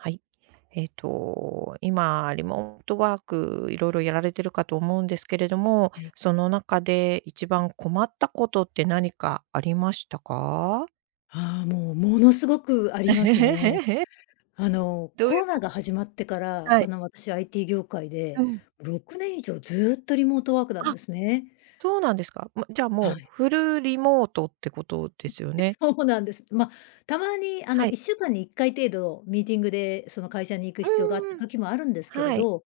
はい。ええと今リモートワークいろいろやられてるかと思うんですけれども、ええ。その中で一番困ったことって何かありましたか？ああ、もう、ものすごくありますね。あの、どうコいうロかナしが始まってから、はあい。の私 IT 業界うで、ん。6年以上ずっとリモートワークなんあ。ですね。そうなんですか。ま、じゃあはもう、い。フルリモートってことですよね？そうなんです。ま、たまにあはのいい。っしゅうかんに1回程度ミーティングでその会社に行く必要があったうん。時もあるんですけれはい。ど、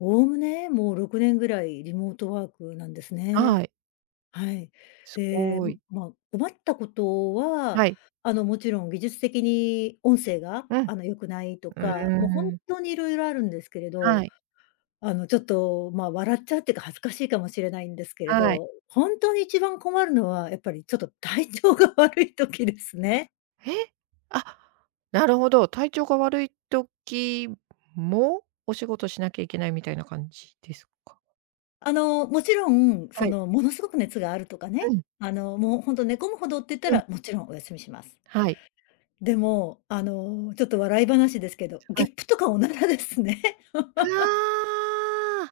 概ね、もう6年ぐらいリモートワークなんですはね。い。はい。すで、ごい。ま、困ったことは、はい。あの、もちろん技術的に音声がうん。あの良くないとうか、もう本ーん。当にいろいろあるんですけれはど。い。あの、ちょっとま、笑っちゃうっていうか恥ずかしいかもしれないんですけれはい。ど、本当に一番困るのはやっぱりちょっと体調が悪い時ですね。え、あ、なるほど、体調が悪い時も、お仕事しなきゃいけないみたいな感じですか？あの、もちろん、はそい。のものすごく熱があるとかうね、ん。あの、もうほんと寝込むほどって言ったうん。ら、もちろんお休みします。はい。でも、あの、ちょっと笑い話ですけど、はゲい。ップとかおならですね。ああ。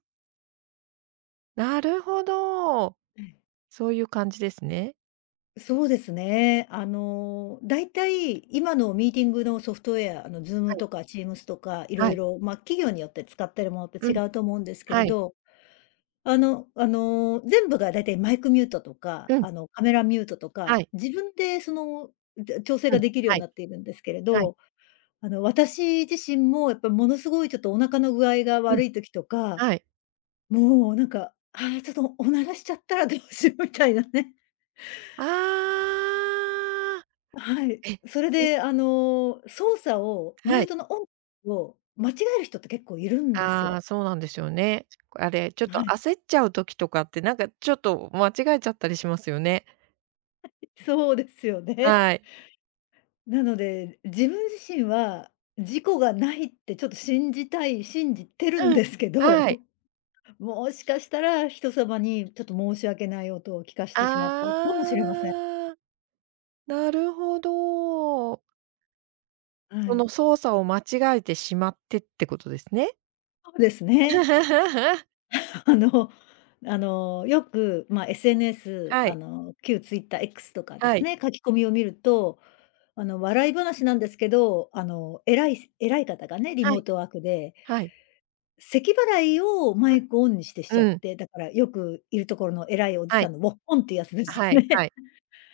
なるほど。ええ。そういう感じですね。そうですね。あの、大体今のミーティングのソフトウェア、あのは Zoom い。とか Teams とかいろはいい。ろま、企業によって使ってるものってう違ん。うと思うんですけれはい。ど。あのあの、全部が大体マイクミュートとかうん。あのカメラミュートとか、はい。自分でその、んで、調整うがん、できるようはにい。なっているんですけれはい。ど、あの私自身もやっぱものすごいちょっとお腹の具合がうん。悪い時とか、はい。もうなんか、あ、ちょっとおならしちゃったら、どうしようみたいなね。ああ。はい。え、それじであの、操作を、ミュはーい。トのオンオフを間違える人って結構いるんですああ、よ。そうなんですよね。あれ、ちょっとはい。焦っちゃう時とかってなんかちょっと間違えちゃったりしますよね。そうですよね。はい。なので、自分自身は、事故がないってちょっと信じたい信じてるんうん、ですけはい。ど。もしかしたら、人様にちょっと申し訳ない音を聞かせてしまったかあもしれません。あ。なるほど。はそのい。操作を間違えてしまって、ってことですね。そうですね。あ、あの、あの、よくま SNS はあい。の、旧ツイッター、X とかではすい。ね、書き込みを見ると、あの笑い話なんですけどあの、偉い偉い方がね、リはモーい。トワークで。はい。咳払いをマうイクオンにしてしちゃん。っうん。て。だからよくいるところの偉いおじはさい。んの「ウッホン」っていうやつですよはいはね。い。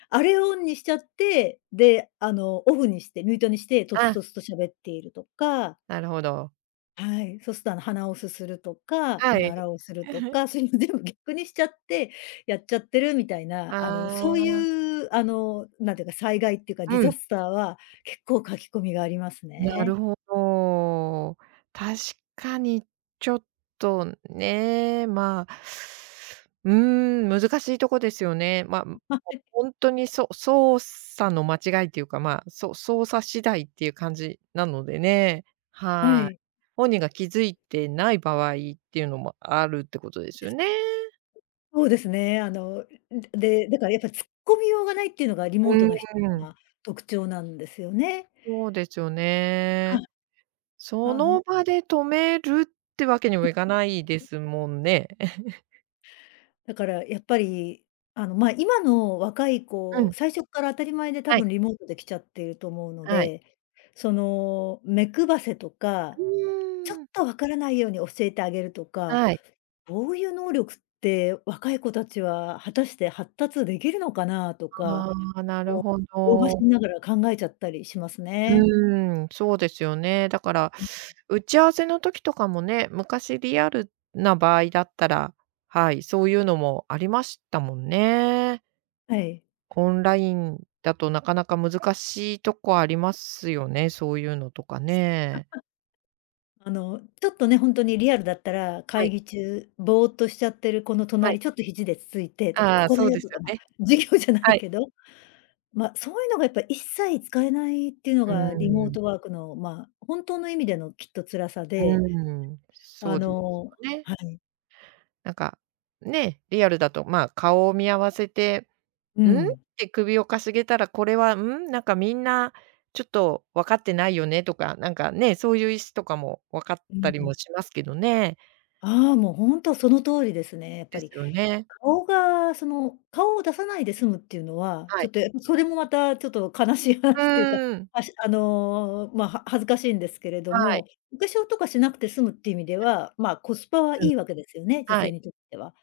あれをオンにしちゃって、で、あの、オフにして、ミュートにして、とつあ。とつと喋っているとか。なるほど。はい。そうするとあの、鼻をすするとか、おはい。ならをすると か、そういうの全部逆にしちゃって、やっちゃってるみたいな、あの、そういああうあの、なんていうか、災害っていうかディうザん。スターは、結構書き込みがありますなるね。ほど。確かに、ちょっとね、ま、うーん、難しいとこですよね。ま、はい。本当にそ操作の間違いっていうか、ま、そ操作次第っていう感じなのでね。ははい。い。本人が気付いてない場合っていうのもあるってことですよね。そうですね。あの、で、だからやっぱ突っ込みようがないっていうのがリモートうの人ーん。が特徴なんですよね。そうですよはね。い。そあのの。場で止めるってわけにうもいかないでん、すもんね。だからやっぱりあの、ま、今の若いう子、ん。最初っから当たり前で多はい。分リモートで来ちゃっていると思うのはい。で、その、目配せとか、うちょっーん。と分からないように教えてあげるとか、はい。こういう能力って若い子たちは果たして発達できるのかなとか、ああ、なるもう。ほ老婆ど。心ながら考えちゃったりしますうね。ーん、そうですよね。だからうん。打ち合わせの時とかもね、昔リアルな場合だったら、はい、そういうのもありましたもんね。はい。オンラインだとなかなか難しいとこありますよね、そういうのとかね。あの、ちょっとね、本当にリアルだったら、は会い。議中ぼーっとしちゃってる子のはい。隣ちょっと肘でつついてとか、あ「こあ、こだそうよ」ですとかよま、ね。授業じゃなはいい。けど、ま、そういうのがやっぱり一切使えないっていうのうがリーモーん。トワークのまあ、本当の意味でのきっと辛さうで。ーん、あそうですのよね。はい。なんか、ね、リアルだとまあ、顔を見合わせて、うん？ん。て首を傾げたら、これは、ん？なんかみんな、ちょっと分かってないよねとか、なんかね、そういう意思とかも分かっうたりもん。しますけどね。ああ、もう本当その通りですね、やっぱですり。よね。顔がその、顔を出さないで済むっていうのは、ちはょい。っとやっぱそれもまたちょっと悲しいう話っていうか、ーん。あしあの、ま、は恥ずかしいんですけれどはい。も、お化粧とかしなくて済むっていう意味ではまあ、コスパはういん。い訳ですよね、女は性い。にとっては。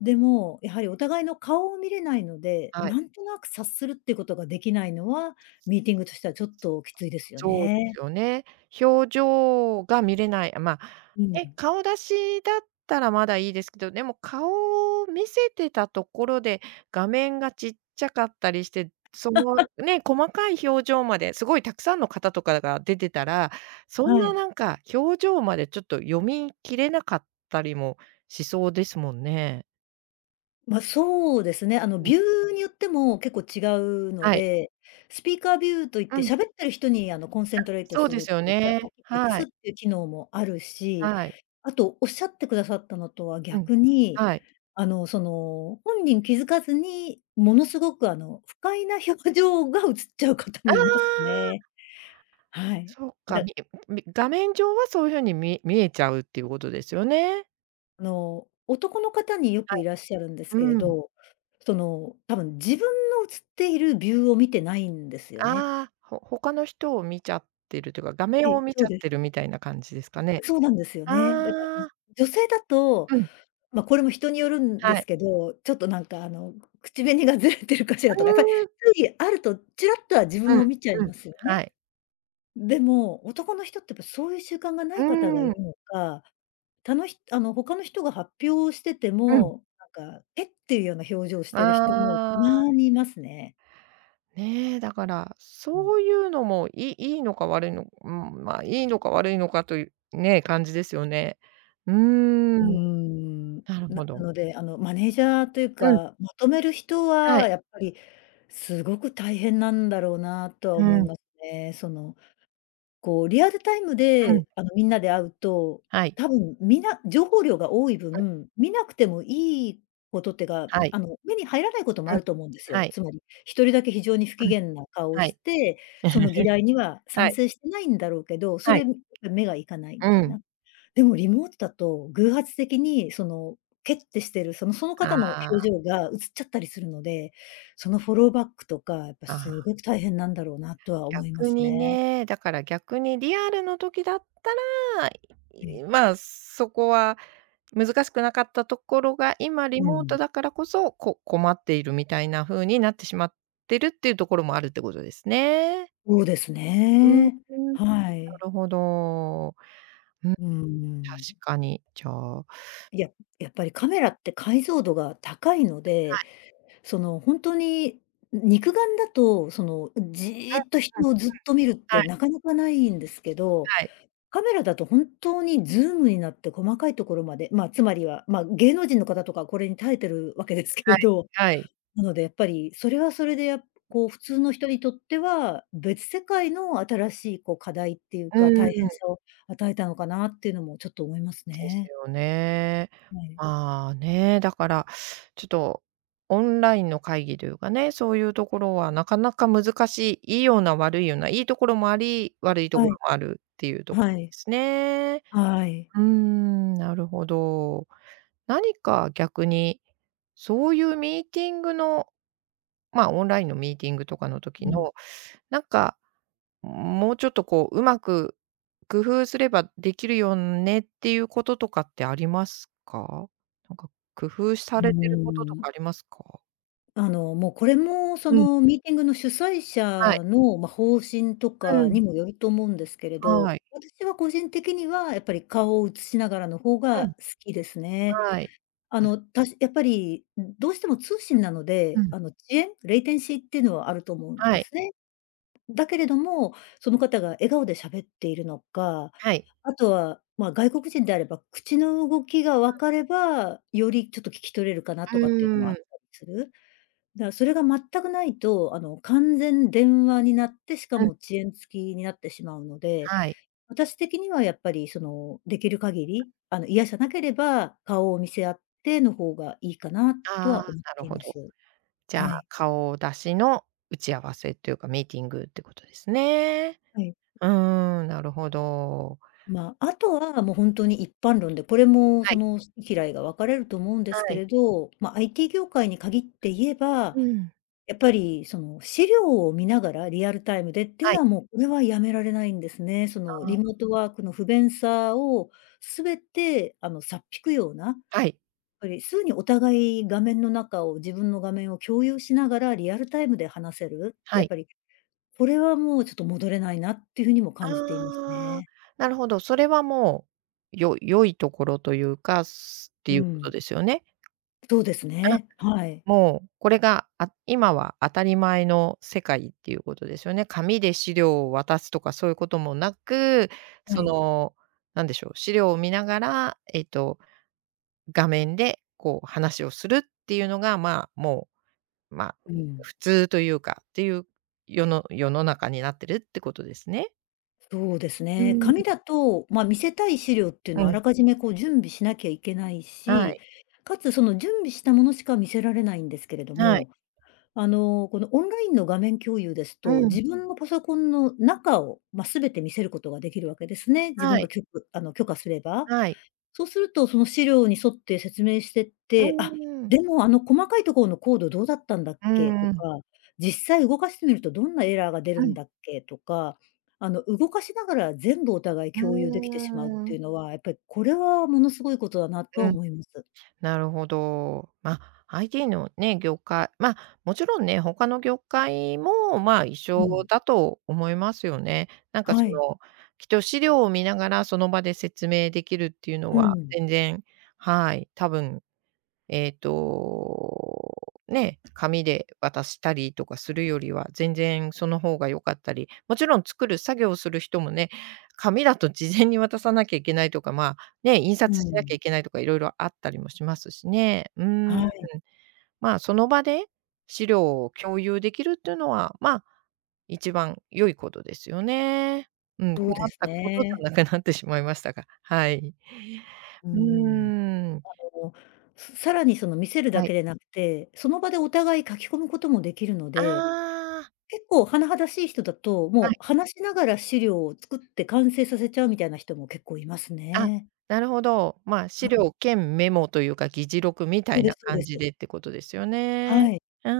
でも、やはりお互いの顔を見れないので、はい。なんとなく察するっていうことができないのは、ミーティングとしてはちょっときついですよそうですね。よね。表情が見れない、ま、うえ、ん。顔出しだったらまだいいですけど、でも顔を見せてたところで、画面が小っちゃかったりして、その ね、細かい表情まですごいたくさんの方とかが出てたら、そんはない。なんか表情までちょっと読み切れなかったりもしそうですもんね。まあ、そうですね、あのうん。ビューによっても結構違うのはい。で、スピーカービューと言っうてん。喋ってる人にあの、コンセあ、ントレートそうすでるっすよていうか、ね。大きく映はすっい。ていう機能もあるし、はい。あと仰ってくださったのとはうん。逆に、はい。あの、その、本人気づかずに、ものすごくあの、不快な表情が映っちゃう方あもいますあ。ね。はい。そっか、だみみ画面上はそういう風にみ見えちゃうっていうことですよね。あの、男の方によはくいい。らっしゃるんですけれうーん。ど、その、多分自分の映っているビューを見てないんですよね。ああ、ほ他の人を見ちゃってるというか、画は面い、を見そちうゃっです。てるみたいな感じですかね。そうなんですよあね。だか、ん、あ。女性だと、うん。ま、これも人によるんはですい。けど、ちょっとなんかあの、口紅がずれてるかしらうとか、かいきーん。ゅうぎあるとちらっとは自分うん、を見ちゃいうん、ますよはね。い。でも、男の人ってやっぱそういう習慣が無うい方がいーん。るのか、たのひあの他の人が発表しててうん。も、なんか、えっ？ていうような表情をしてる人もあたあ。まにいますね。ね、だから、うん。そういうのも、い良いのか悪いのうん、ま、良いのか悪いのかという、ね、感じですよね。うーうーん。ん。なるなほなど。ので、あの、マネージャーといううん。か、まとめる人ははい。やっぱり凄く大変なんだろうなとはう思いん。ますね。その、こうリアルタイムうでん。あの、みんなで会うと、はい。多分皆情報量が多いはい。分、見なくてもいいことってか、はい。あの目に入らないこともうあん、ると思うんですはよ。い。つまり、1人だけ非常に不機うん。嫌な顔をはしいて、その議題に はは賛い。成してないんだろうけど、そはれい。に目がいかないみうたいん。な。でもリモートだと偶発的にそのケッてしてる、そのその方あの表あ。情が映ちゃったりするので、そのフォローバックとかやっぱあ凄くあ。大変なんだろうなとは思いま逆すにね。ね、だから逆にリアルの時だったら、ええ。いま、そこは難しくなかったところが、今リうモーん。トだからこそ、こ困っているみたいな風になってしまってるっていうところもあるってことですね。そうですふーね、ん。なはい。るほど。うん。確うん。かに。じゃあいや、やっぱりカメラって解像度が高いのはで、い。その、ほんとに、ん、肉眼だとその、ん、じっとうん、うん、う人ん。をずっと見るっはてい。なかなかないんですけど、はい。カメラだと本当にズームになって細かいところまでまあ、つまりは、ま、芸能人の方とかはこれに耐えてる訳ですけはれい、ど。はい。なので、やっぱりそれはそれで、やこう普通の人にとっては、別世界の新しいこう課題っていううか、ん。大変さを与えたのかなっていうのもちょっと思いますですね。よね。はい。まあ、ね、だからちょっと、オンラインの会議というかね、そういうところは中々難しい、良いような悪いような、良いところもあり、悪いとこはろい。もあるっていうとこではい。すね。はい。うーん、なるほど。何か逆に、そういうミーティングの、ま、オンラインのミーティングとかのう時ん。の、なんか、もうちょっとこう上手く工夫すればできるよねっていうこととかってありますか？なんか工夫うさーれてることとん。かありますか？あの、もうこれもそうん。の、ミーティングの主催はい。者の、ま、方針とうかん。にもよると思うんですけれはど、い。私は個人的にはやっぱり顔を映しながらの方うがん。好きですね。はい。ああ。の、たしやっぱり、うん、どうしても通信なのうで、ん。あの、遅延、レイテンシーっていうのはあると思うんはでい。すね。だけれども、その方が笑顔で喋っているのか、はい。あとは、ま、外国人であれば口の動きがう分ん。かれば、よりちょっと聞き取れるかなうとかっていうのもーあっん。たする。だ、それが全くないと、あの、完全電話になって、しかうん。も遅延付きになってしまうので、はい。私的にはやっぱりその、出来る限がり、あの、嫌じゃなければ、顔を見せ合っての方がいいかなとああ、は思っなるていほまど。す。じゃはあ、い。顔出しの打ち合わせっていうか、ミーティングってことですね。はい。ううーん、なるほど。ま、あとはもうほんとに一般論で、これもはそい。の好嫌いが分かれると思うんですはけい。れど、ま、IT 業界に限って言えば、うん。やっぱりその資料を見ながら、リアルタイムでっていうはのい。はもうこれはやめられないんですね。そあの、リモーあ。トワークの不便さを全てあの、差っ引くような、はい。ぱりすぐにお互い画面の中を、自分の画面を共有しながらリアルタイムで話せる。はやっい。ぱり、これはもうちょっと戻れないなっていう風にも感じていますああ、ね。なるほど、それはもう、よ良いところというか、すうていうことん。ですよね？とうですあ、ね、はい。もう、これが、あ、今は当たり前の世界っていうことですよね。紙で資料を渡すとかそういうこともなく、はそい。の、何でしょう、資料を見ながら、えっと、画面でこう話をするっていうのが、ま、もう、ま、ううん、ん。普通というか、っていう、世の世の中になってるってことですね。そうですうーね、ん紙だと、まあ、見せたい資料っていううのはあん。らかじめこう準備しなきゃいけないはし、い。且つその準備したものしか見せられないんですけれどはいも、あの、このオンラインの画面共有ですうと、ん。自分のパソコンの中を、ま、全て見せることが出来るわけですね。自分はがい。きょくあの許可すれば、はい。そうすると、その資料に沿って説明してっうて、んう「あっ、んうん。でもあの細かいところのコードどうだったんだっうーけ？」とん。か、「実際動かしてみるとどんなエラーが出るうんん。だっけ？」とか、あの動かしながら全部お互いうー共有できてしまうっていん。うのは、やっぱりこれはものすごいことだなとはうん。思います。なるほど。まあ、ITのね、業界まあ、もちろんね、他の業界もまあ、一う緒ん。だと思いますよね。なんかはそい。の、きっと資料を見ながらその場で説明できるっていうのうはん。全然、はい、たぶんえっと、ね、紙で渡したりとかするよりは、全然その方が良かったり、もちろん作る作業をする人もね、紙だと事前に渡さなきゃいけないとか、まあ、ね、印う刷しなきゃん。いけないとか、色々あったりもしますしね。うーはん。い。まあ、その場で、資料を共有できるっていうのは、まあ、一番良いことですよね。うん、困どうでっすたことじね。ゃなくなってしまいましたがはい。ううんうん。ーん。あの、ささらにその見せるだはい。けでなくて、その場でお互い書き込むこともできるので、ああ。結構甚だしい人だと、はもい。う話しながら資料を作って完成させちゃうみたいな人も結構いますあ、ね。なるほど。まあ、は資い。料兼メモというか、議事録みたそういでなすそうで感じす。でってことですよね。はい。うー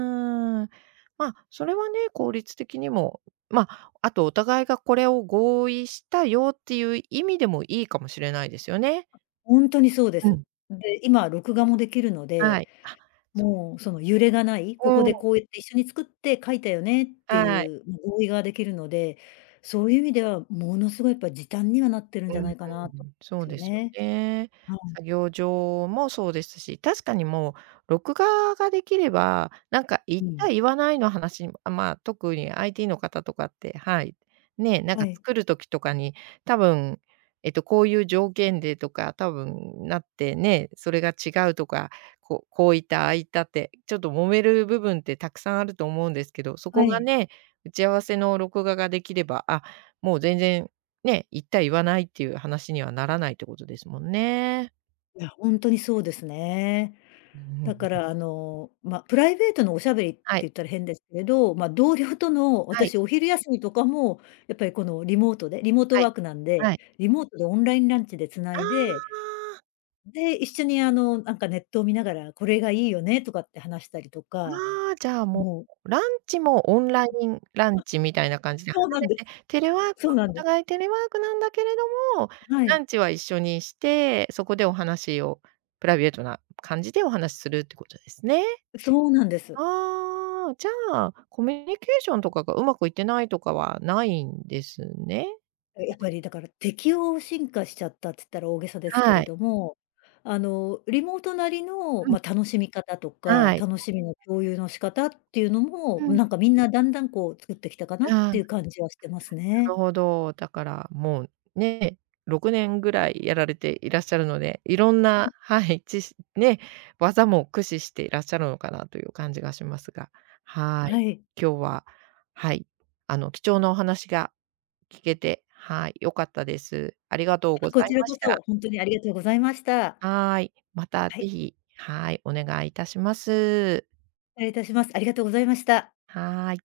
ん。まあ、それはね、効率的にも、まあ、あとお互いがこれを合意したよっていう意味でもいいかもしれないですよね。ほんとにそうでうす。ん。で、今録画もできるのはで、い。あ、そう。もうその揺れがない、ここうん。でこうやって一緒に作って書いたよねってあい。いう合意ができるので、そういう意味ではものすごいやっぱ時短にはなってるんうじゃなん、いかなとそうすよですよね。ね。はい。作業上もそうですし、確かにもう、録画ができれば、なんか言っうたん。言わないの話、あ、まあ、特にITの方とかって、はい。ね、なんはかい。作る時とかに、多分、えっと、こういう条件でとか、多分なってね、それが違うとか、こうこう言った、ああ言ったって、ちょっと揉める部分って沢山あると思うんですけど、そはこがい。ね、打ち合わせの録画ができれば、あっ、もう全然、ね、言った言わないっていう話にはならないってことですもんね。いや、ほんとにそうですね。うだかんらあの、まあ、プライベートのお喋りってはい。言ったら変ですけど、まあ、同僚との、はい。私お昼休みとかも、やっぱりこのリモートでリモートはワい、ークなんで、はい。リモートでオンラインランチで繋あいで、あ。で、一緒にあの、なんかネットを見ながら、「これがいいよね」とかって話したりとか、ああ、じゃあももう。ランチもオンラあ。インランチみたいな感じで離そうなんでれてテレワークはす、そうなおんです。互いテレワークなんだけれども、はラい。ンチは一緒にして、そこでお話をプライベートな感じでお話しするっていうことですね。そうなんです。ああ、じゃあ、コミュニケーションとかが上手くいってないとかはないんですね。え、やっぱりだから適応進化しちゃったっつったら大げさですけはれい。ども、あのリモートなりの、うん。ま、楽しみ方とか、はい楽しみの共有の仕方っていうのも、うん。なんか、みんなだんだんこう作ってきたかなうっあ。てないう感じはしてまするね。ほど、だからもう、ね、6年ぐらいやられていらっしゃるので、いろんうな、ん。はい、知識ね、技も駆使していらっしゃるのかなという感じがしますが。はい。はい。今日は、はい、あの貴重なお話が聞けて、はい、良かったです。ありがとうごこざいちらまこした。そ、ほんとにありがとうございました。はい。または是い。非、はい、お願い致します。礼いたします。ありがとうございました。はい。